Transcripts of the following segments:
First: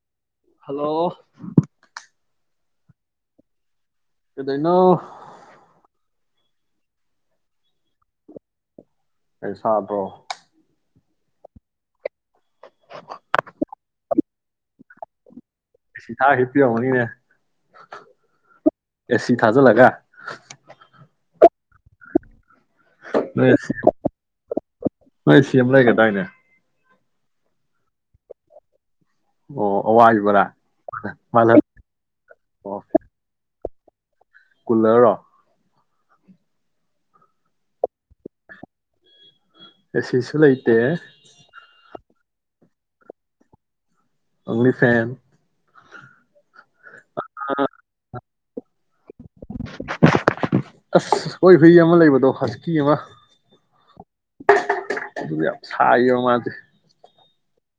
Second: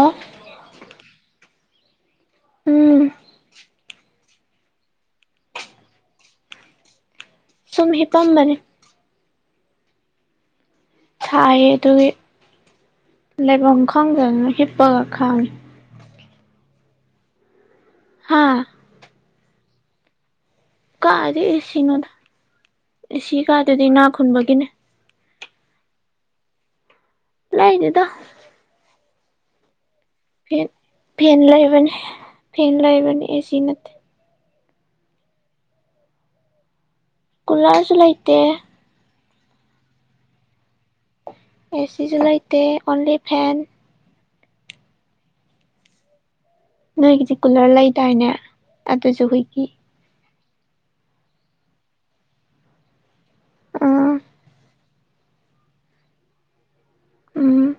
ꯑꯣ ꯍꯜꯂꯣ ꯎꯝ ꯀꯩꯗꯣꯏꯅꯣ ꯁꯨꯝ ꯍꯤꯞꯄꯝꯕꯅꯤ ꯑꯩ ꯁꯥꯕ꯭ꯔꯣ ꯁꯥꯏꯌꯦ ꯑꯗꯨꯒꯤ ꯂꯩꯕꯝ ꯈꯪ ꯈꯪꯗꯅ ꯍꯤꯞꯄꯒ ꯈꯥꯡꯉ ꯍꯥ ꯍꯄꯤ ꯋꯥꯃꯅꯤꯅꯦ ꯍꯥꯥ ꯁꯤ ꯊꯥꯖꯜꯂꯒ ꯀꯥꯔꯤꯁꯤꯅꯣꯗ ꯑꯦꯁꯤ ꯀꯥꯗꯨꯗꯤ ꯏꯅꯥ ꯈꯨꯟꯕꯒꯤꯅꯤ ꯅꯣꯏ ꯁꯤ ꯑꯃ ꯂꯩꯒꯦ ꯇꯥꯏꯅꯦ ꯂ ꯍꯥꯏꯗꯗꯣ ꯑꯣ ꯑꯋꯥꯏꯕꯔꯥ ꯐꯦꯟ ꯐꯦꯟ ꯃꯥꯜꯍꯟ ꯂꯩꯕꯅꯤ ꯐꯦꯟ ꯂꯩꯕꯅꯤ꯫ ꯆꯤꯅꯠ꯫ ꯀꯨꯜꯂꯔꯣ ꯀꯂꯥꯔꯁꯨ ꯂꯩꯥꯏꯇꯦ ꯁꯤꯁꯤꯨꯂꯥꯏꯇꯦ ꯑꯦꯁꯤꯁꯨ ꯂꯩꯇꯦ ꯑꯣꯟꯂꯤ ꯐꯦꯟ꯫ ꯑꯅꯤ ꯐꯦꯟ ꯅꯣꯏꯒꯤꯁꯤ ꯀꯨꯂꯔ ꯂꯩꯗꯥꯏꯅꯦ ꯑꯗꯨꯖꯨ ꯍꯨꯏꯒꯤ ꯑꯁ ꯍꯣꯏ ꯍꯨꯏ ꯑꯃ ꯂꯩꯕꯗꯣ ꯍꯖꯤꯀꯤ ꯑꯃ ꯑꯥ ꯑꯗꯨ ꯌꯥꯝ ꯁꯥꯢꯕ ꯃꯥꯖꯦ ꯎꯝ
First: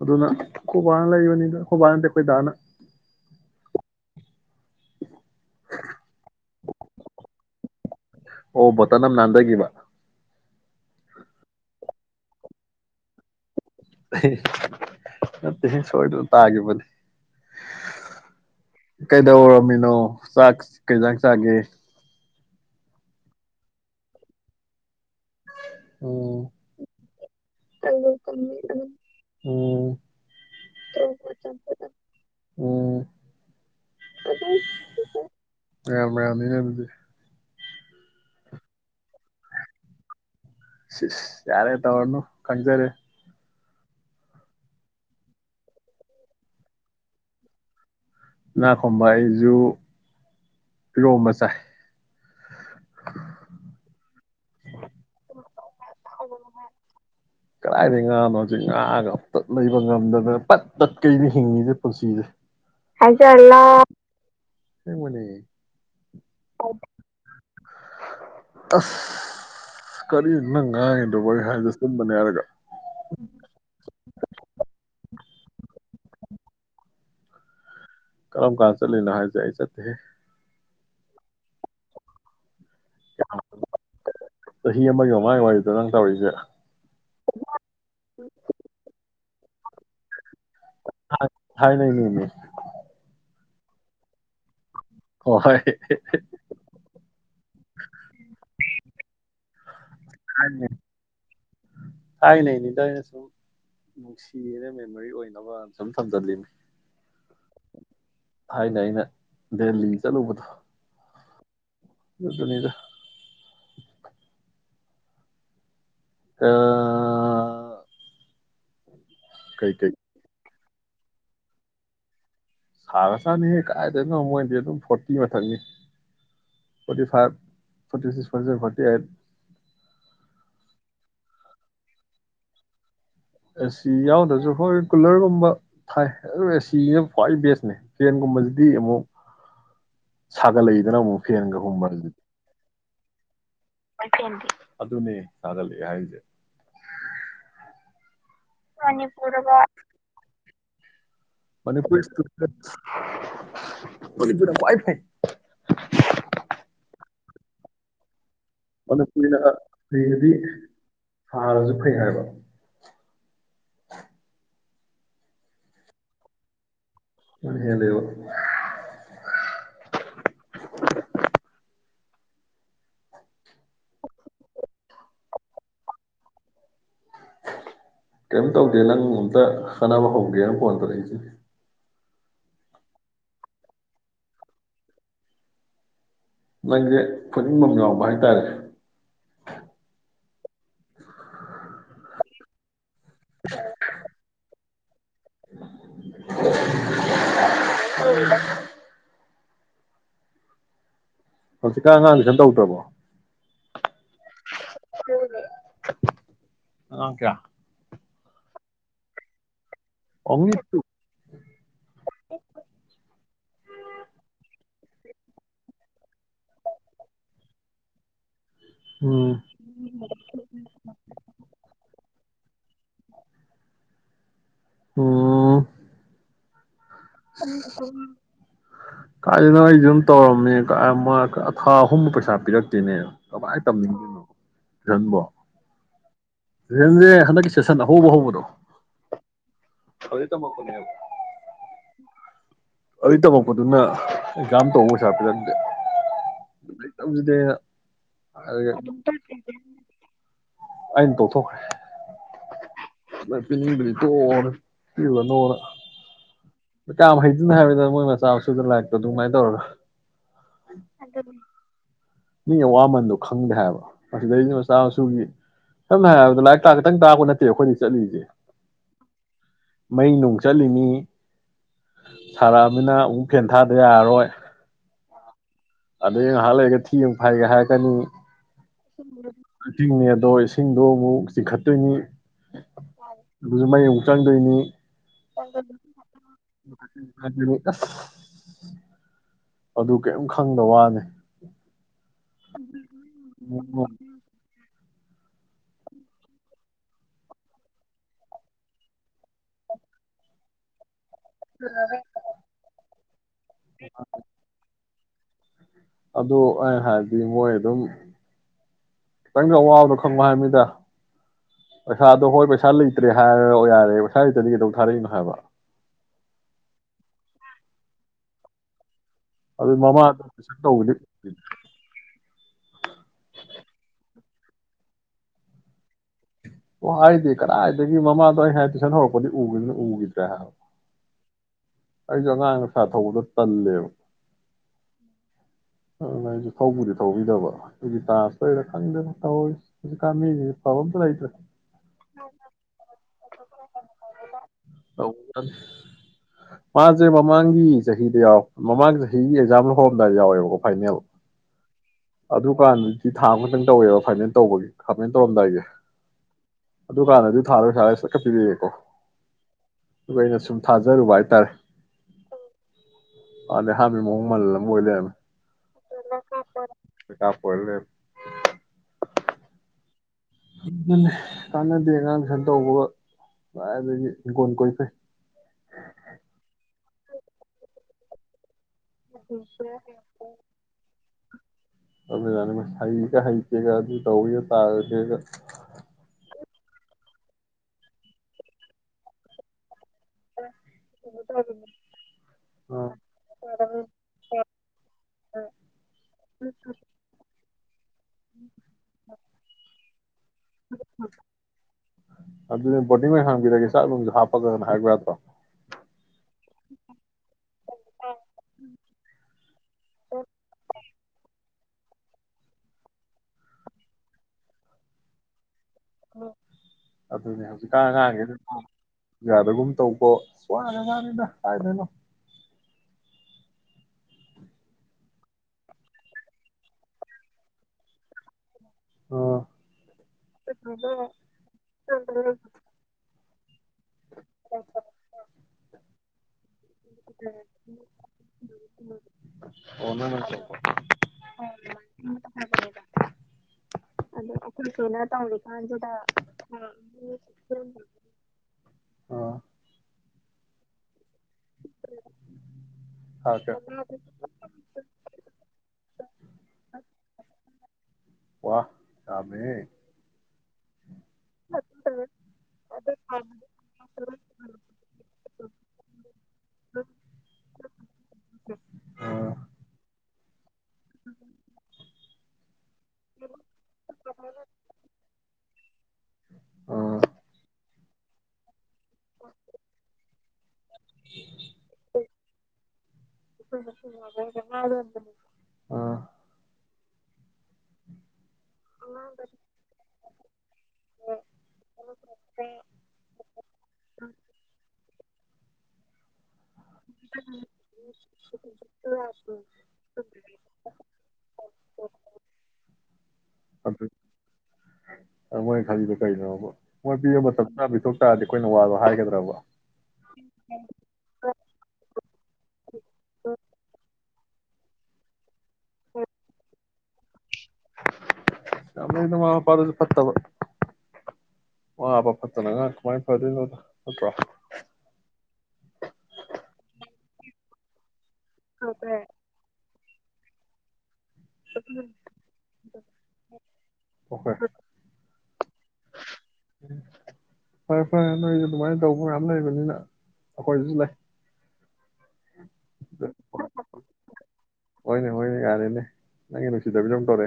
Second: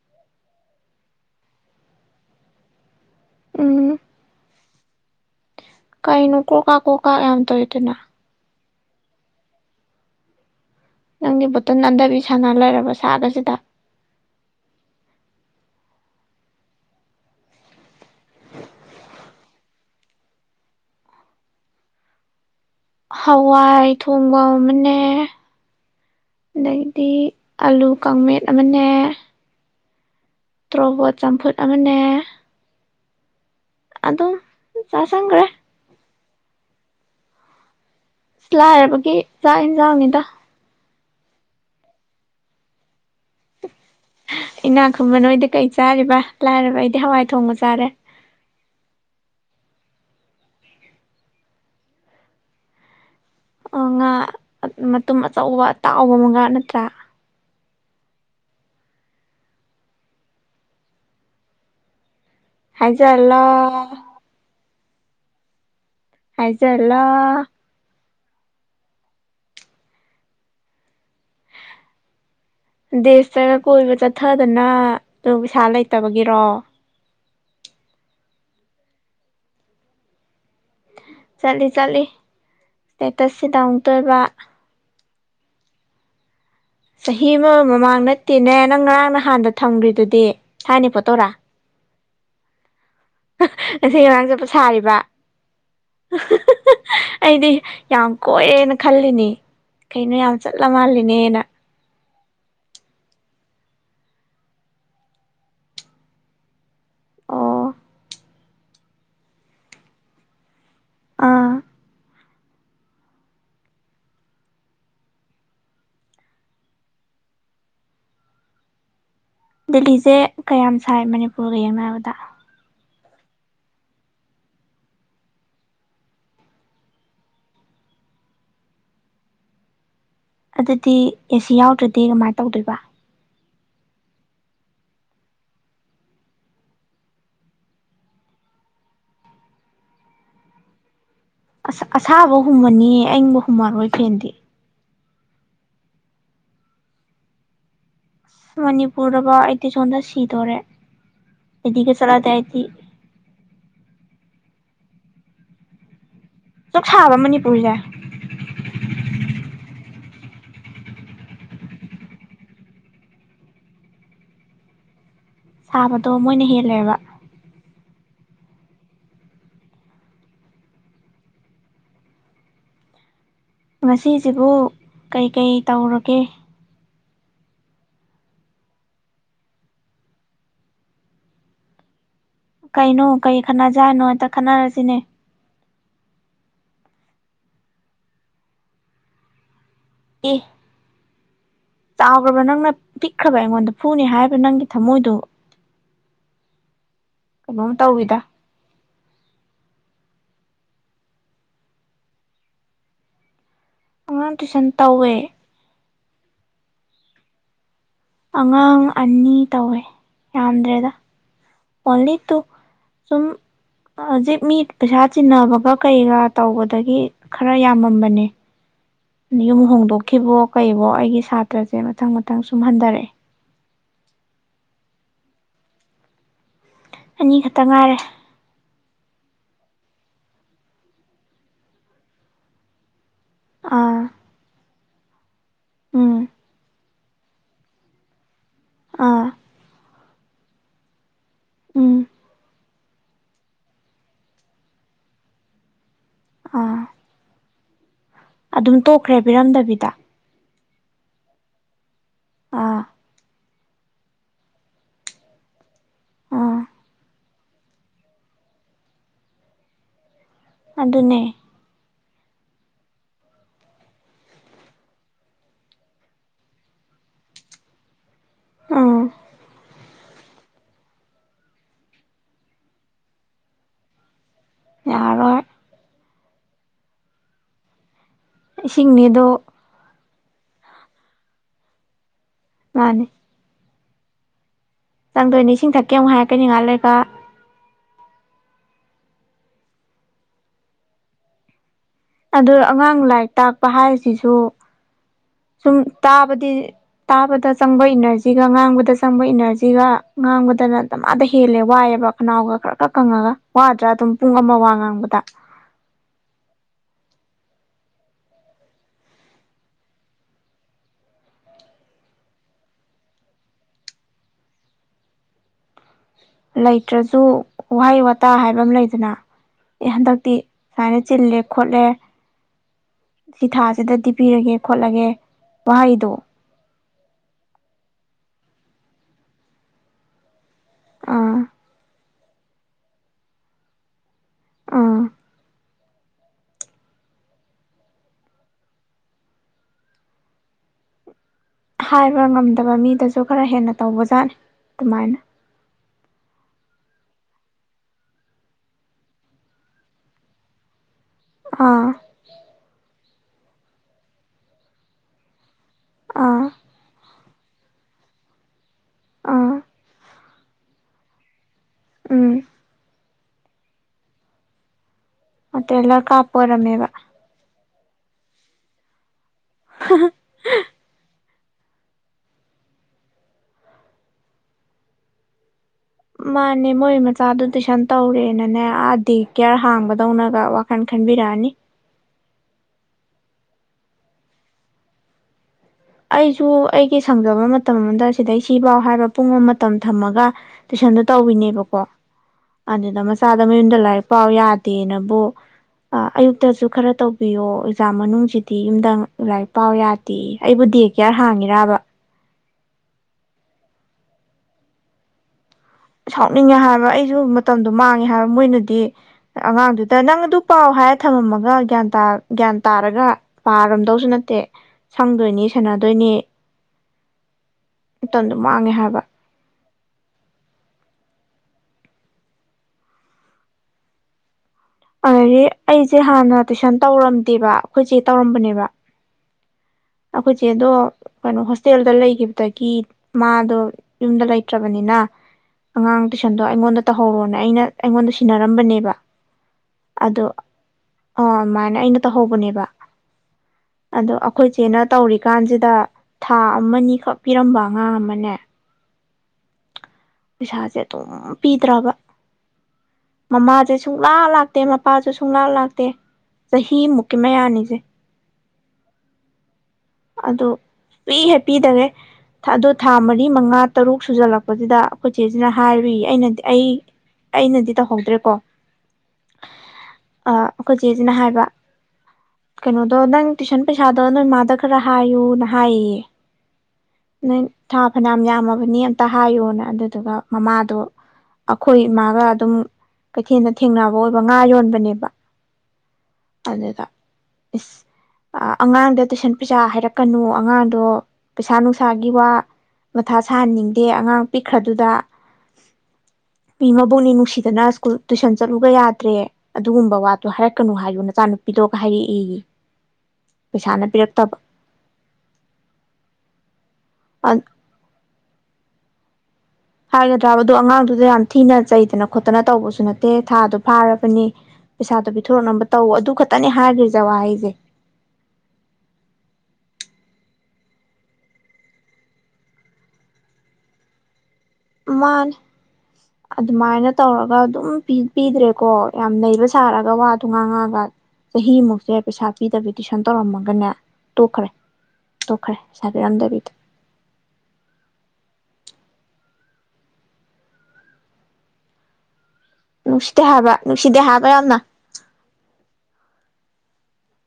ꯑꯗꯨꯅ ꯈꯣꯕꯥ ꯂꯩꯔꯤꯕꯅꯤꯅ ꯈꯣꯡꯕꯥꯗꯤ ꯑꯩꯈꯣꯏ ꯗꯥꯅ ꯎꯝ ꯀꯥꯏꯅ ꯀꯣꯀꯥ ꯀꯣꯀꯥ ꯌꯥꯝ ꯇꯧꯋꯤꯗꯨꯅ ꯑꯣ ꯕꯣꯇꯅ ꯑꯃ ꯅꯥꯥꯟꯗꯒꯤꯕ ꯅꯪꯒꯤ ꯕꯠꯇꯜ ꯅꯥꯟꯊꯕꯤ ꯁꯥꯅ ꯂꯩꯔꯕ ꯁꯥꯒꯁꯤꯗ ꯍꯍ ꯅꯠꯇꯦꯍꯦ ꯁꯣꯏꯗ ꯇꯥꯒꯤꯕꯅꯤ ꯀꯩꯗꯧꯔꯝꯃꯤꯅꯣ ꯆꯥꯛ ꯀꯩ ꯖꯥꯡ ꯆꯥꯒꯦ ꯍꯋꯥꯏ ꯊꯣꯡꯕ ꯃꯅꯦ ꯎꯝ ꯑꯗꯒꯤꯗꯤ ꯑꯥꯂꯨ ꯀꯥꯡꯃꯦꯠ ꯑꯃꯅꯦ ꯎꯝ ꯇ꯭ꯔꯣꯕꯣꯠ ꯆꯝꯐꯨꯠ ꯑꯃꯅꯦ ꯎꯝ ꯑꯗꯨꯝ ꯆꯥꯁꯟꯒ꯭ꯔꯦ ꯃꯌꯥꯝꯅꯤꯅꯦ ꯑꯗꯨꯗꯤ ꯂꯥꯏꯔꯕꯒꯤ ꯆꯥꯛ ꯌꯦꯟꯁꯥꯡꯅꯤꯗ ꯁꯤꯁ ꯌꯥꯔꯦ ꯇꯧꯔꯅꯨ ꯈꯟꯖꯔꯦ ꯏꯅꯥꯛ ꯈꯨꯨꯝꯕ ꯅꯣꯏꯗꯤ ꯀꯩ ꯆꯥꯔꯤꯕ ꯂꯥꯏꯔꯕ ꯑꯩꯗꯤ ꯍꯋꯥꯏ ꯊꯣꯡꯉ ꯆꯥꯔꯦ ꯏꯅꯥꯛ ꯈꯨꯠꯕ ꯑꯩꯁꯨꯨ ꯏꯔꯣꯝꯕ ꯆꯥꯢ ꯉꯥ ꯃꯇꯨꯝ ꯑꯆꯧꯕ ꯑꯇꯥꯎꯕ ꯃꯒꯥ ꯅꯠꯇ꯭ꯔꯥ ꯀꯗꯥꯏꯗ ꯉꯥꯅꯣ ꯍꯧꯖꯤꯛ ꯉꯥꯒ ꯑ ꯇꯠ ꯂꯩꯕ ꯉꯝꯗꯗꯅ ꯄꯠ ꯇꯠ ꯀꯩꯩꯅ ꯍꯤꯡꯉꯤꯁꯦ ꯄꯨꯟꯁꯤꯁꯦ ꯍꯥꯢꯖꯜꯂꯣ ꯑꯁꯦꯡꯕꯅꯦ ꯍꯥꯏꯖꯂꯣ ꯑꯁ ꯀꯔꯤ ꯅꯉꯥꯡꯉꯤ ꯗꯦꯁꯇ ꯀꯣꯏ ꯕ ꯆꯠꯊꯥꯗꯅꯥ ꯑꯗꯨ ꯄꯩꯁꯥ ꯂꯩꯇꯕꯒꯤꯔꯣ ꯀꯔꯝ ꯀꯥꯟꯗ ꯆꯠꯂꯤꯅꯣ ꯍꯥꯏꯁꯦ ꯑꯩ ꯆꯠꯇꯦꯍꯦ ꯆꯂꯤ ꯆꯂꯤ ꯏꯁꯇꯦꯇꯁꯁꯤꯗ ꯑꯃꯨꯛꯇ ꯑꯣꯏꯕ ꯃꯥꯥꯏ ꯋꯥꯔꯤꯗꯣ ꯅꯪ ꯇꯧꯔꯤꯁꯦ ꯆꯍꯤ ꯑꯃ ꯃꯃꯥꯡ ꯅꯠꯇꯦꯅꯦ ꯅꯪ ꯉꯔꯥꯡ ꯅꯍꯥꯟ ꯍꯥꯟꯅ ꯊꯝꯈ꯭ꯔꯤꯗꯨꯗꯤ ꯊꯢꯅꯩ ꯐꯣꯇꯣꯔꯥ ꯎꯝ ꯉꯥꯁꯤ ꯉꯥꯔꯥꯡ ꯁꯥꯔꯤꯕ ꯍꯣꯏ ꯑꯩꯗꯤ ꯌꯥꯝ ꯀꯣꯏꯦꯅ ꯈꯜꯂꯤꯅꯤ ꯀꯩꯅꯣ ꯌꯥꯝ ꯆꯠꯂ ꯃꯥꯜꯂꯤꯅꯦꯅ ꯊꯥꯏꯅꯩꯅꯤꯗ ꯑꯩꯅ ꯁꯨꯝ ꯅꯨꯡꯁꯤꯌꯦꯅ ꯃꯦꯃꯣꯔꯤ ꯑꯣꯏꯅꯕ ꯁꯨꯝ ꯊꯝꯖꯤꯜꯂꯤꯅꯤ ꯑꯣ ꯍꯥꯏꯅ ꯑꯩꯅ ꯗꯦꯜꯂꯤ ꯆꯠꯂꯨꯕꯗꯣ ꯑꯥ ꯑꯗꯨꯗꯅꯤꯗ ꯑ ꯀꯩ ꯀꯩ ꯗꯦꯜꯂꯤꯁꯦ ꯀꯌꯥꯝ ꯁꯥꯏ ꯃꯅꯤꯄꯨꯔꯒ ꯌꯦꯡꯅ ꯍꯥꯏꯕꯗ ꯁꯥꯔ ꯁꯥꯅꯤꯍꯦꯛ ꯀꯥꯏꯗꯅꯣ ꯃꯣꯏꯗꯤ ꯑꯗꯨꯝ ꯐꯣꯔꯇꯤ ꯃꯊꯛꯅꯤ forty five forty six ꯐꯣꯔꯇꯦꯟ forty eight ꯑꯗꯨꯗꯤ ꯑꯦꯁꯤ ꯌꯥꯎꯗ꯭ꯔꯗꯤ ꯀꯃꯥꯏꯅ ꯇꯧꯗꯣꯏꯕ ꯑꯦꯁꯤ ꯌꯥꯎꯗ꯭ꯔꯁꯨ ꯍꯣꯏ ꯀꯨꯂꯔꯒꯨꯝꯕ ꯊꯥꯏ ꯑ ꯑꯦꯁꯤꯅ ꯈ꯭ꯋꯥꯏ ꯕꯦꯁꯅꯦ ꯐꯦꯟꯒꯨꯝꯕꯁꯤꯗꯤ ꯑꯃꯨꯛ ꯁꯥꯒꯠꯂꯛꯏꯗꯅ ꯑꯃꯨꯛ ꯐꯦꯟꯒ ꯑꯁ ꯍꯨꯝꯕꯁꯤꯗꯤ ꯑꯁꯥꯕ ꯍꯨꯝꯃꯥꯅꯤꯌꯦ ꯑꯉꯗꯣ ꯀꯨꯃꯥꯔꯣꯌ ꯍꯣꯏ ꯐꯦꯟꯗꯦ ꯑꯗꯨꯅꯤ ꯁꯥꯒꯠꯂꯑꯦ ꯍꯥꯏꯁꯦ ꯃꯅꯤꯄꯨꯔ ꯃꯅꯤꯄꯨꯔꯗꯐꯥꯎ ꯑꯩꯗꯤ ꯁꯣꯝꯗ ꯁꯤꯗꯣꯔꯦ ꯗꯦꯜꯂꯤꯒ ꯃꯅꯤꯄꯨꯔ ꯆꯠꯂꯗꯤ ꯑꯩꯗꯤ ꯀꯨꯋꯥꯏ [inaudible] ꯁꯨꯛꯁꯕꯔꯥ ꯃꯅꯤꯄꯨꯔꯁꯦ ꯃꯅꯤꯄꯨꯔ ꯑꯥ ꯗꯤꯅꯥꯗꯤ ꯁꯥꯔꯁꯨ ꯐꯩ ꯍꯥꯏꯕ [inaudible] ꯁꯥꯕꯗꯣ ꯃꯣꯏꯅ ꯍꯦꯜꯂꯦꯕ ꯑ ꯍꯦꯜꯂꯦꯕꯥ ꯉꯁꯤꯁꯤꯕꯨ ꯀꯩꯀꯩ ꯇꯧꯔꯒꯦ ꯀꯔꯤꯝ ꯇꯧꯗꯦ ꯅꯪ ꯑꯝꯇ ꯈꯅꯕ ꯍꯧꯒꯦꯅ ꯐꯣꯟ ꯇꯧꯔꯛꯏꯅꯤ ꯀꯩꯅꯣ ꯀꯔꯤ ꯈꯠꯅꯖꯠꯅꯣ ꯍꯦꯛꯇ ꯈꯟꯅꯔꯁꯤꯅꯦ ꯅꯪꯁꯦ ꯈꯨꯗꯤꯅꯤꯡꯐꯝ ꯌꯥꯎꯕ ꯍꯥꯏꯇꯥꯔꯦ ꯑꯦ ꯆꯥꯎꯒꯕꯅꯪ ꯇꯤꯛꯕ ꯑꯩꯉꯣꯟꯗ ꯄꯨꯅꯤ ꯍꯥꯏꯕ ꯅꯪꯒꯤ ꯊꯃꯣꯏꯗꯨ [inaudible] ꯀꯩꯅꯣꯝ ꯇꯧꯋꯤꯗ ꯍꯧꯖꯤꯛꯀꯥ ꯑꯉꯥꯡꯗꯤ ꯁꯝ ꯇꯧꯗ꯭ꯔꯕꯣ ꯑꯉꯥꯡ ꯇꯨꯏꯁꯣꯜ ꯑꯗꯨꯕꯨꯗꯤ ꯑꯉꯥꯡ ꯀꯌꯥ ꯑꯉꯥꯡ ꯑꯅꯤ ꯇꯧꯋꯦ ꯑꯍꯨꯝꯂꯛ ꯇꯨ ꯑꯣꯜꯂꯤ ꯇꯨ ꯁꯨꯝ ꯍꯧꯖꯤꯛ ꯃꯤ ꯄꯩꯁꯥ ꯆꯤꯟꯅꯕꯒ ꯀꯩꯒ ꯇꯧꯕꯗꯒꯤ ꯈꯔ ꯌꯥꯝꯃꯝꯕꯅꯦ ꯎꯝ ꯌꯨꯝ ꯍꯣꯡꯗꯣꯛꯈꯤꯕꯣ ꯀꯩꯕꯣ ꯑꯩꯒꯤ ꯁꯥꯇ꯭ꯔꯁꯦ ꯃꯊꯪ ꯃꯊꯪ ꯁꯨꯝꯍꯟꯊꯔꯛꯑꯦ ꯑꯣ ꯑꯅꯤꯈꯠꯇ ꯉꯥꯏꯔꯦ ꯀꯥꯏꯗꯩꯅꯣ ꯑꯩꯁꯨ ꯑꯃꯥ ꯇꯧꯔꯝꯃꯦ ꯀꯥꯏ ꯃ ꯑꯛ ꯊꯥ ꯑꯍꯨꯝꯕꯨ ꯄꯩꯁꯥ ꯄꯤꯔꯛꯇꯦꯅꯦ ꯀꯃꯥꯏ ꯑꯥ ꯇꯝꯅꯤꯡꯗꯨꯏꯅꯣ ꯔꯟꯕꯣ ꯎꯝ [unintelligible] ꯍꯟꯗꯛꯀꯤ ꯁꯦꯁꯟ ꯑꯍꯧꯕ ꯍꯧꯕꯗꯣ ꯑꯥ [unintelligible] ꯇꯝꯃꯛꯄꯅꯦꯕ ꯎꯝ ꯑꯗꯨꯗꯩ ꯇꯝꯃꯛꯄꯗꯨꯅ ꯑꯦꯛꯖꯥꯝ ꯇꯧꯕ ꯄꯩꯁꯥ ꯄꯤꯔꯝꯗꯦ ꯑꯥ ꯑꯗꯨꯝ ꯇꯣꯛꯈ꯭ꯔꯦ ꯄꯤꯔꯝꯗꯕꯤꯗ [inaudible] ꯑꯩꯅ ꯇꯣꯛꯊꯣꯛꯈ꯭ꯔꯦ ꯑꯥ [inaudible] ꯄꯤꯅꯤꯡꯗ꯭ꯔꯥꯗꯤ ꯇꯣꯛꯑꯣꯅ ꯄꯤꯔꯨꯔꯥꯅꯣꯅ ꯑꯥ ꯀꯌꯥꯝ ꯍꯩꯗꯣꯏꯅꯣ ꯍꯥꯏꯕꯅꯤꯗ ꯃꯣꯏ ꯃꯆꯥ ꯃꯁꯨꯗꯣ ꯂꯥꯏꯔꯤꯛꯇꯣ ꯑꯗꯨꯃꯥꯏꯅ ꯇꯧꯔꯒ ꯑꯗꯨꯅꯤ ꯑꯗꯨꯅꯦ ꯃꯤ ꯑꯋꯥꯃꯟꯗꯣ ꯈꯪꯗꯦ ꯍꯥꯏꯕ ꯑꯗꯨꯗꯩꯗꯤ ꯃꯆꯥ ꯃꯁꯨꯒꯤ ꯁꯝꯅ ꯍꯥꯏꯔꯕꯗ ꯂꯥꯏꯔꯤꯛ ꯇꯥꯛ ꯈꯤꯇꯪ ꯇꯥꯛꯄ ꯅꯠꯇꯦ ꯑꯩꯈꯣꯏꯗꯤ ꯆꯠꯂꯤꯁꯦ ꯑꯥ ꯃꯩ ꯅꯨꯡ ꯆꯠꯂꯤꯅꯤ ꯁꯥꯔꯛꯑꯃꯤꯅ ꯑꯃꯨꯛ ꯐꯦꯟ ꯊꯥꯗ ꯌꯥꯔꯔꯣꯏ ꯌꯥꯔꯔꯣꯏ ꯉꯍꯥꯛ ꯂꯩꯔꯒ ꯊꯤ ꯑꯃꯨꯛ ꯐꯥꯏꯒꯦ ꯍꯥꯏꯔꯛꯀꯅꯤ ꯏꯁꯤꯡꯅꯤꯗꯣ [unintelligible] ꯗꯣ ꯏꯁꯤꯡꯗꯣ ꯑꯃꯨꯛ ꯆꯤꯡꯈꯠꯇꯨꯏꯅꯤ ꯃꯥꯅꯤ ꯑꯗꯨ ꯃꯩ ꯑꯃꯨꯛ ꯆꯪꯗꯨꯏꯅꯤ ꯆꯪꯗꯣꯏꯅꯤ ꯏꯁꯤꯡ ꯊꯛꯀꯦ ꯑꯃꯨꯛ ꯍꯥꯏꯔꯛꯀꯅꯤ ꯉꯥꯏꯍꯥꯛ ꯂꯩꯔꯒ [unintelligible] ꯑꯗꯨꯅꯤ ꯑꯁ ꯑꯗꯨ ꯀꯩꯌꯝ ꯈꯪꯗꯕ ꯋꯥꯅꯤ ꯑꯗꯨ ꯑꯉꯥꯡ ꯂꯥꯏꯔꯤꯛ ꯇꯥꯛꯄ ꯍꯥꯏꯔꯤꯁꯤꯁꯨ ꯁꯨꯝ ꯇꯥꯕꯗꯤ ꯇꯥꯕꯗ ꯆꯪꯕ ꯏꯅꯔꯖꯤꯒ ꯉꯥꯡꯕꯗ ꯆꯪꯕ ꯏꯅꯔꯖꯤꯒ ꯉꯥꯡꯕꯗꯅ ꯗꯃꯥꯗ ꯍꯦꯜꯂꯦ ꯋꯥꯏꯑꯦꯕ ꯈꯅꯥꯎꯒ ꯈꯔꯛ ꯈꯔꯛ ꯀꯪꯉꯒ ꯋꯥꯗ꯭ꯔꯥ ꯑꯗꯨꯝ ꯄꯨꯡ ꯑꯃ ꯋꯥ ꯉꯥꯡꯕꯗ ꯇꯥ ꯑꯗꯨ ꯑꯩꯅ ꯍꯥꯏꯕꯗꯤ ꯃꯣꯏ ꯑꯗꯨꯝ ꯈꯤꯇꯪꯁꯨ ꯑꯋꯥꯕꯗꯣ ꯈꯪꯕ ꯍꯥꯏꯕꯅꯤꯗ ꯄꯩꯁꯥꯗꯣ ꯍꯣꯏ ꯄꯩꯁꯥ ꯂꯩꯇ꯭ꯔꯦ ꯍꯥꯏꯔ ꯌꯥꯔꯦ ꯄꯩꯁꯥ ꯂꯩꯇꯗꯤ ꯀꯩꯗꯧ ꯊꯥꯔꯛꯏꯅꯣ ꯍꯥꯏꯕꯥ ꯂꯩꯇ꯭ꯔꯁꯨ ꯋꯥꯍꯩ ꯋꯥꯇꯥ ꯍꯥꯏꯕ ꯑꯃ ꯂꯩꯗꯅꯥ ꯑꯗꯨ ꯑꯦ ꯃꯃꯥꯗꯣ ꯍꯟꯗꯛꯇꯤ ꯇꯨꯏꯁꯟ ꯇꯧꯕꯗꯤ ꯁꯨꯃꯥꯏꯅ ꯆꯤꯜꯂꯦ ꯈꯣꯠꯂꯦ ꯁꯤ ꯊꯥꯁꯤꯗꯗꯤ ꯄꯤꯔꯒꯦ ꯈꯣꯠꯂꯒꯦ ꯋꯥꯍꯩꯗꯣ ꯑꯣ ꯍꯥꯏꯗꯤꯦ ꯀꯗꯥꯏꯗꯒꯤ ꯃꯃꯥꯗꯣ ꯑꯩ ꯍꯥꯏ ꯇꯨꯏꯁꯟ ꯍꯧꯔꯛꯄꯗꯒꯤ ꯎꯕꯗꯒꯤ ꯎꯈꯤꯗ꯭ꯔꯦ ꯍꯥꯏꯕ ꯑꯥ ꯑꯩꯁꯨꯦ ꯑꯉꯥꯡ ꯑꯁꯥ ꯊꯧꯕꯗ ꯇꯜꯂꯦꯕ ꯑꯥ ꯑꯗꯨꯅ ꯑꯩꯁꯨ ꯊꯧꯕꯨꯗꯤ ꯊꯧꯕꯤꯗꯕ ꯑꯗꯨꯗꯤ ꯇꯥꯥꯁꯇꯣꯏꯔ ꯈꯪꯗꯦꯗꯥ ꯇꯧꯔꯤꯁꯤꯍꯧꯖꯤꯛ ꯀꯥꯃꯤꯁꯤꯗꯤ ꯐꯕ ꯑꯝꯇ ꯂꯩꯇ꯭ꯔꯦ ꯍꯥꯏꯕ ꯉꯝꯗꯕ ꯃꯤꯗꯁꯨ ꯁꯨ ꯈꯔ ꯍꯦꯟꯅ ꯇꯧꯕꯖꯥꯠꯅꯤ ꯑꯗꯨꯃꯥꯏꯅꯥ ꯇꯧꯕꯖꯥꯠꯅꯤ ꯃꯥꯁꯦ ꯃꯃꯥꯡꯒꯤ ꯆꯍꯤꯗ ꯌꯥꯎꯔ ꯃꯃꯥꯡ ꯆꯍꯤꯒꯤ ꯑꯦꯛꯖꯥꯝ ꯂꯧ ꯍꯧꯔꯝꯗꯥꯏ ꯌꯥꯎꯋꯦꯕꯀꯣ ꯐꯥꯏꯅꯦꯜ ꯑꯥ ꯑꯗꯨꯀꯥꯟꯗꯗꯤ ꯊꯥ ꯑꯃ ꯈꯛꯇꯪ ꯇꯧꯋꯦꯕ ꯐꯥꯏꯅꯜ ꯇꯧꯕꯒꯤ ꯈꯃꯜ ꯇꯧꯔꯝꯗꯥꯏꯒꯤ ꯑꯥ ꯑꯗꯨꯀꯥꯟꯗꯗꯤ ꯊꯥꯔꯣꯏ ꯆꯠꯈꯠꯄꯤꯔꯛꯑꯦꯀꯣ ꯑꯥ ꯑꯗꯨꯒ ꯑꯩꯅ ꯁꯨꯝ ꯊꯥꯖꯔꯨꯕ ꯍꯥꯏꯇꯥꯔꯦ ꯎꯝ ꯑꯗꯗꯤ ꯑꯍꯥꯟꯕ ꯃꯑꯣꯡ ꯃꯜ ꯑꯃ ꯑꯣꯏ ꯂꯩꯔꯝꯃꯦ ꯇ‌ꯦꯂꯔ ꯀꯥꯄꯣꯔꯃꯦ [unintelligible] ꯍꯥ ꯍꯥ ꯑꯗꯨꯅꯥ ꯀꯥꯟꯅꯗꯦ ꯑꯉꯥꯡ ꯇꯨꯁꯅ ꯇꯧꯕꯕ ꯑꯗꯨ ꯑꯗꯒꯤ ꯍꯤꯡꯒꯣꯟꯜ ꯀꯣꯏ ꯐꯩ ꯃꯥꯗꯣ ꯇꯨꯏꯁꯟ ꯇꯧꯔꯦꯅꯅꯦ ꯑꯥ ꯗ‍ꯦ ꯀꯤꯌꯥꯔ ꯍꯥꯡꯕꯗꯧꯅꯒ ꯋꯥꯈꯜ ꯈꯟꯕꯤꯔꯛꯑꯅꯤ [unintelligible] ꯍꯩꯒ ꯍꯩꯇꯦꯒ ꯑꯗꯨ ꯇꯧꯋꯤꯒ ꯇꯥꯔꯒꯦꯒꯉ ꯑꯩꯁꯨ ꯑꯩꯒꯤ ꯁꯪꯖꯕ ꯃꯇꯝ ꯑꯃꯗ ꯁꯤꯗꯩ ꯁꯤꯐꯥꯎ ꯍꯥꯏꯕ ꯄꯨꯡꯕ ꯃꯇꯝ ꯊꯝꯃꯒ ꯇꯨꯏꯁꯟꯗꯣ ꯇꯧꯕꯤꯅꯦꯕꯀꯣ ꯑꯥ ꯑꯗꯨꯗꯥ ꯃꯆꯥꯗ ꯃꯌꯨꯝꯗ ꯂꯥꯏꯔꯤꯛ ꯄꯥꯎ ꯌꯥꯗꯦꯅꯕꯨ ꯑꯌꯨꯛꯇꯁꯨ ꯈꯔ ꯇꯧꯕꯤꯌꯣ ꯑ‌ꯦꯛꯖꯥꯝ ꯃꯅꯨꯡꯁꯤꯗꯤ ꯌꯨꯝꯗꯪ ꯂꯥꯏꯔꯤꯛ ꯄꯥꯎ ꯌꯥꯗꯦꯌ‌ꯦ ꯑꯩꯕꯨ ꯗꯦ ꯀꯦꯌꯥꯔ ꯍꯥꯡꯉꯤꯔꯕ ꯑꯗꯨꯗꯤ ꯕꯣꯇꯗꯤꯡ ꯑꯣꯏꯅ ꯍꯥꯡꯕꯤꯔꯒꯦ ꯆꯥꯛ ꯅꯨꯡꯁꯨ ꯍꯥꯞꯄꯒꯅ ꯍꯥꯏꯕ ꯌꯥꯗ꯭ꯔꯣ ꯁꯥꯎꯅꯤꯡꯉꯦ ꯍꯥꯏꯕ ꯑꯩꯁꯨ ꯃꯇꯝꯗꯣ ꯃꯥꯡꯉꯦ ꯍꯥꯏꯕ ꯃꯣꯏꯅꯗꯤ ꯑꯉꯥꯡꯗꯨꯗ ꯅꯪ ꯑꯗꯨ ꯄꯥꯎ ꯍꯥꯏꯔ ꯊꯝꯃꯝꯃꯒ ꯒ꯭ꯌꯥꯟ ꯇꯥꯔꯒ ꯄꯥꯔꯝꯗꯧꯁꯨ ꯅꯠꯇꯦ ꯁꯪꯗꯣꯏꯅꯤ ꯁꯥꯟꯅꯗꯣꯏꯅꯤ ꯑꯗꯨꯅꯦ ꯍꯧꯖꯤꯛ ꯀꯥꯟ ꯃꯇꯝꯗꯣ ꯑꯉꯥꯡꯁꯤꯡꯁꯦ ꯃꯥꯡꯉꯦ ꯍꯥꯏꯕ ꯌꯥꯗꯒꯨꯝ ꯇꯧꯕꯣ ꯋꯥꯅꯦ ꯃꯥꯅꯤꯅ ꯀꯥꯏꯗꯣꯏꯅꯣ ꯑꯗꯒꯤ ꯑꯩꯁꯦ ꯍꯥꯟꯅ ꯇꯨꯏꯁꯟ ꯇꯧꯔꯝꯗꯦꯕ ꯑꯩꯈꯣꯏꯆ‌ꯦ ꯇꯧꯔꯝꯕꯅꯦꯕ ꯑꯣ ꯑꯩꯈꯣꯏꯆꯦꯗꯣ ꯀꯩꯅꯣ ꯍꯣꯁꯇꯦꯜꯗ ꯂꯩꯈꯤꯕꯗꯒꯤ ꯃꯥꯗ‌ꯣ ꯌꯨꯝꯗ ꯂꯩꯇ꯭ꯔꯕꯅꯤꯅ ꯑꯉꯥꯡ ꯇꯨꯏꯁꯟꯗꯣ ꯑꯩꯉꯣꯟꯗ ꯇꯧꯍꯧꯔꯣꯅ ꯑꯩꯅ ꯑꯩꯉꯣꯟꯗ ꯁꯤꯟꯅꯔꯝꯕꯅꯦꯕ ꯑꯣ ꯑꯗꫭ ꯅꯪꯅ ꯑ ꯃꯥ ꯑꯩꯅ ꯇꯧꯍꯧꯕꯅꯩꯕ ꯆꯦꯅ ꯇꯧꯔꯤꯀꯥꯟꯁꯤꯗ ꯊꯥ ꯑꯃꯅꯤꯈꯛ ꯄꯤꯔꯝꯕ ꯑꯉꯥꯡ ꯑꯃꯅꯦ ꯑꯣ ꯄꯩꯁꯥꯁꯦ ꯑꯗꯨꯝ ꯄꯤꯗ꯭ꯔꯕ ꯊꯥꯔꯛꯀꯦ ꯃꯃꯥꯁꯦ ꯁꯨꯡꯂꯥꯛ ꯂꯥꯛꯇꯦ ꯃꯄꯥꯁꯨ ꯁꯨꯡꯂꯥꯛ ꯂꯥꯛꯇꯦ ꯆꯍꯤꯃꯨꯛꯀꯤ ꯃꯌꯥꯅꯤꯁꯦ ꯋꯥ ꯌꯥꯝꯃꯦꯍꯦ ꯑꯗꯨ ꯁꯨꯛꯄꯤꯍꯦꯛ ꯄꯤꯗꯒꯩ ꯑꯗꫭ ꯊꯥ ꯃꯔꯤ ꯃꯉꯥ ꯇꯔꯨꯛ ꯁꯨꯖꯜꯂꯛꯄꯁꯤꯗ ꯑꯩꯈꯣꯏ ꯏꯆꯦꯁꯤꯅ ꯍꯥꯏꯔꯨꯏ ꯑꯩꯅꯗꯤ ꯑꯩ ꯑꯩꯅꯗꯤ ꯇꯧꯍꯧꯗ꯭ꯔꯦꯀꯣ ꯑꯥ ꯑ ꯑꯩꯈꯣꯏ ꯆꯦꯁꯤꯅ ꯍꯥꯏꯕ ꯀꯩꯅꯣꯗꯣ ꯅꯪ ꯇꯨꯏꯁꯟ ꯄꯩꯁꯥꯗꫭ ꯅꫭꯏꯃꯥꯗ ꯈꯔ ꯍꯌꯨꯅ ꯍꯥꯏꯌꯦꯌꯥꯩ ꯑꯥ ꯅꯪ ꯊ ꯐꯩꯅꯝ ꯌꯥꯝꯃꯃꯤ ꯅꯤ ꯑꯃꯝꯇ ꯍꯥꯏꯌꯣꯅ ꯑꯗꯨꯗꯨꯒ ꯃꯃꯥꯗꯣ ꯑꯈꯣꯏ ꯏꯃꯥꯒ ꯑꯗꯨꯝ ꯀꯩꯊꯦꯜꯗ ꯊꯦꯡꯅꯕ ꯑꯣꯏꯕ ꯉꯥ ꯌꯣꯟꯕꯅꯦꯕ ꯑꯥ ꯑꯗꯨꯗ ꯏꯁ ꯑ ꯑꯉꯥꯡꯗ ꯇꯨꯏ ꯄꯩꯁꯥ ꯍꯥꯏꯔꯛꯀꯅꯨ ꯑꯉꯥꯡꯗꯣ ꯄꯩꯁꯥ ꯅꯨꯡꯁꯥꯒꯤ ꯋꯥ ꯃꯊꯥ ꯁꯥꯍꯟꯅꯤꯡꯗꯦ ꯑꯉꯥꯡ ꯄꯤꯛꯈ꯭ꯔꯗꯨꯗ ꯃꯤ ꯃꯕꯣꯛꯅꯤ ꯅꯨꯡꯁꯤꯗꯅ ꯁ꯭ꯀꯨꯜ ꯇꯨꯏꯁꯟ ꯆꯠꯂꯨꯒ ꯌꯥꯗ꯭ꯔꯦ ꯑꯗꯨꯒꯨꯝꯕ ꯋꯥꯗꯣ ꯍꯥꯏꯔꯛꯀꯅꯨ ꯍꯥꯏꯌꯨ ꯅꯆꯥꯅꯨꯄꯤꯗꯣꯒ ꯍꯥꯏꯔꯛꯑꯦ ꯌꯦ ꯄꯩꯁꯥꯅ ꯑꯗꯨ ꯄꯤꯔꯛ ꯇꯕ ꯃꯣꯏ ꯈꯜꯂꯤꯗ ꯀꯔꯤꯅꯣꯕ ꯃꯣꯏ ꯄꯤꯕ ꯃꯇꯝ ꯆꯥ ꯄꯤꯊꯣꯛ ꯇꯥꯔꯗꯤ ꯑꯈꯣꯏꯅ ꯋꯥꯕ ꯍꯥꯏꯒꯗ꯭ꯔꯕ ꯍꯥꯏꯒꯗ꯭ꯔꯥꯕ ꯑꯗꯨꯣ ꯑꯉꯥꯡꯗꯨꯗ ꯌꯥꯝ ꯊꯤꯅ ꯆꯩꯗꯅ ꯈꯣꯠꯇꯅ ꯇꯧꯕꯁꯨ ꯅꯠꯇꯦ ꯊꯥꯗꯣ ꯐꯥꯔꯕꯅꯤ ꯄꯩꯁꯥꯗꯣ ꯄꯤꯊꯣꯔꯛꯅꯕ ꯇꯧ ꯑꯗꯨ ꯈꯛꯇꯅꯦ ꯍꯥꯏꯈ꯭ꯔ ꯖ ꯋꯥꯍꯁꯦ [unintelligible] ꯃꫭꯏ ꯃꯃꯥ ꯃꯄꯥꯗꯨꯖꯨ ꯐꯠꯇꯕ ꯃꯃꯥ ꯃꯄꯥ ꯐꯠꯇꯅ ꯑꯉꯥꯡ ꯀꯃꯥꯏ ꯐꯗꫭꯏꯅꫭꯗ ꯅꯠꯇ꯭ꯔꯣ ꯃꯥꯅꯦ ꯑꯗꯨꯃꯥꯏꯅ ꯇꯧꯔꯒ ꯑꯗꯨꯝ ꯄꯤ ꯄꯤꯗ꯭ꯔꯦꯀꯣ ꯌꯥꯝ ꯅꯩꯕ ꯁꯥꯔꯒ ꯑꯗ ꯋꯥꯗꯨ ꯉꯥꯡꯉꯛꯑꯒ ꯆꯍꯤꯃꯨꯛꯁꯦ ꯄꯩꯁꯥ ꯄꯤꯗꯕꯤ ꯇꯨꯏꯁꯟ ꯇꯧꯔꯝꯃꯒꯅꯦ ꯑꯩꯈꯣꯏ ꯇꯣꯛꯈ꯭ꯔꯦ ꯇꯣꯛꯈ꯭ꯔꯦ ꯄꯩꯁꯥ ꯄꯤꯔꯝꯗꯕꯤꯗ ꯐꯔꯦ ꯐꯔꯦ ꯅꯣꯏꯁꯨ ꯑꯗꯨꯃꯥꯏꯅ ꯇꯧꯕ ꯃꯌꯥꯝ ꯂꯩꯕꯅꯤꯅ ꯑꯈꯣꯏꯗꯁꯨ ꯂꯩ ꯑꯗꯨ ꯅꯨꯡꯁꯤꯗꯦ ꯍꯥꯏꯕ ꯅꯨꯡꯁꯤꯗꯦ ꯍꯥꯏꯕ ꯌꯥꯝꯅ ꯍꯣꯏꯅꯦ ꯍꯣꯏꯅꯦ ꯌꯥꯔꯦꯅꯦ ꯅꯪꯒꯤ ꯅꯨꯡꯁꯤꯗꯕꯤꯖꯦ ꯑꯝ ꯇꯧꯔꯦ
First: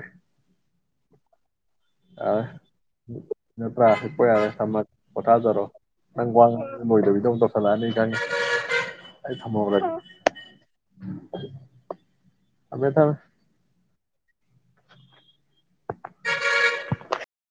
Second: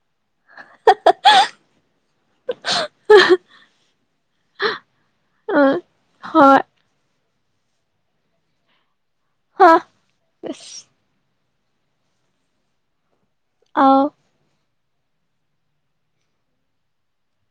ꯑꯥꯏ ꯅꯞꯄꯔꯥ ꯍꯤꯞꯄꯣ ꯌꯥꯔꯦ ꯊꯝꯃ ꯄꯣꯊꯥꯖꯔꯣ ꯎꯝ ꯅꯪ ꯋꯥ ꯍꯣꯏ ꯉ ꯂꯣꯏꯗꯕꯤꯗꯣ ꯈꯂꯅꯤ ꯈꯪꯏ ꯑꯩ ꯍꯥ ꯊꯝꯃꯧꯔꯒꯦ ꯑꯁ ꯑꯕꯦ ꯊꯃꯦ ꯑꯧ [inaudible]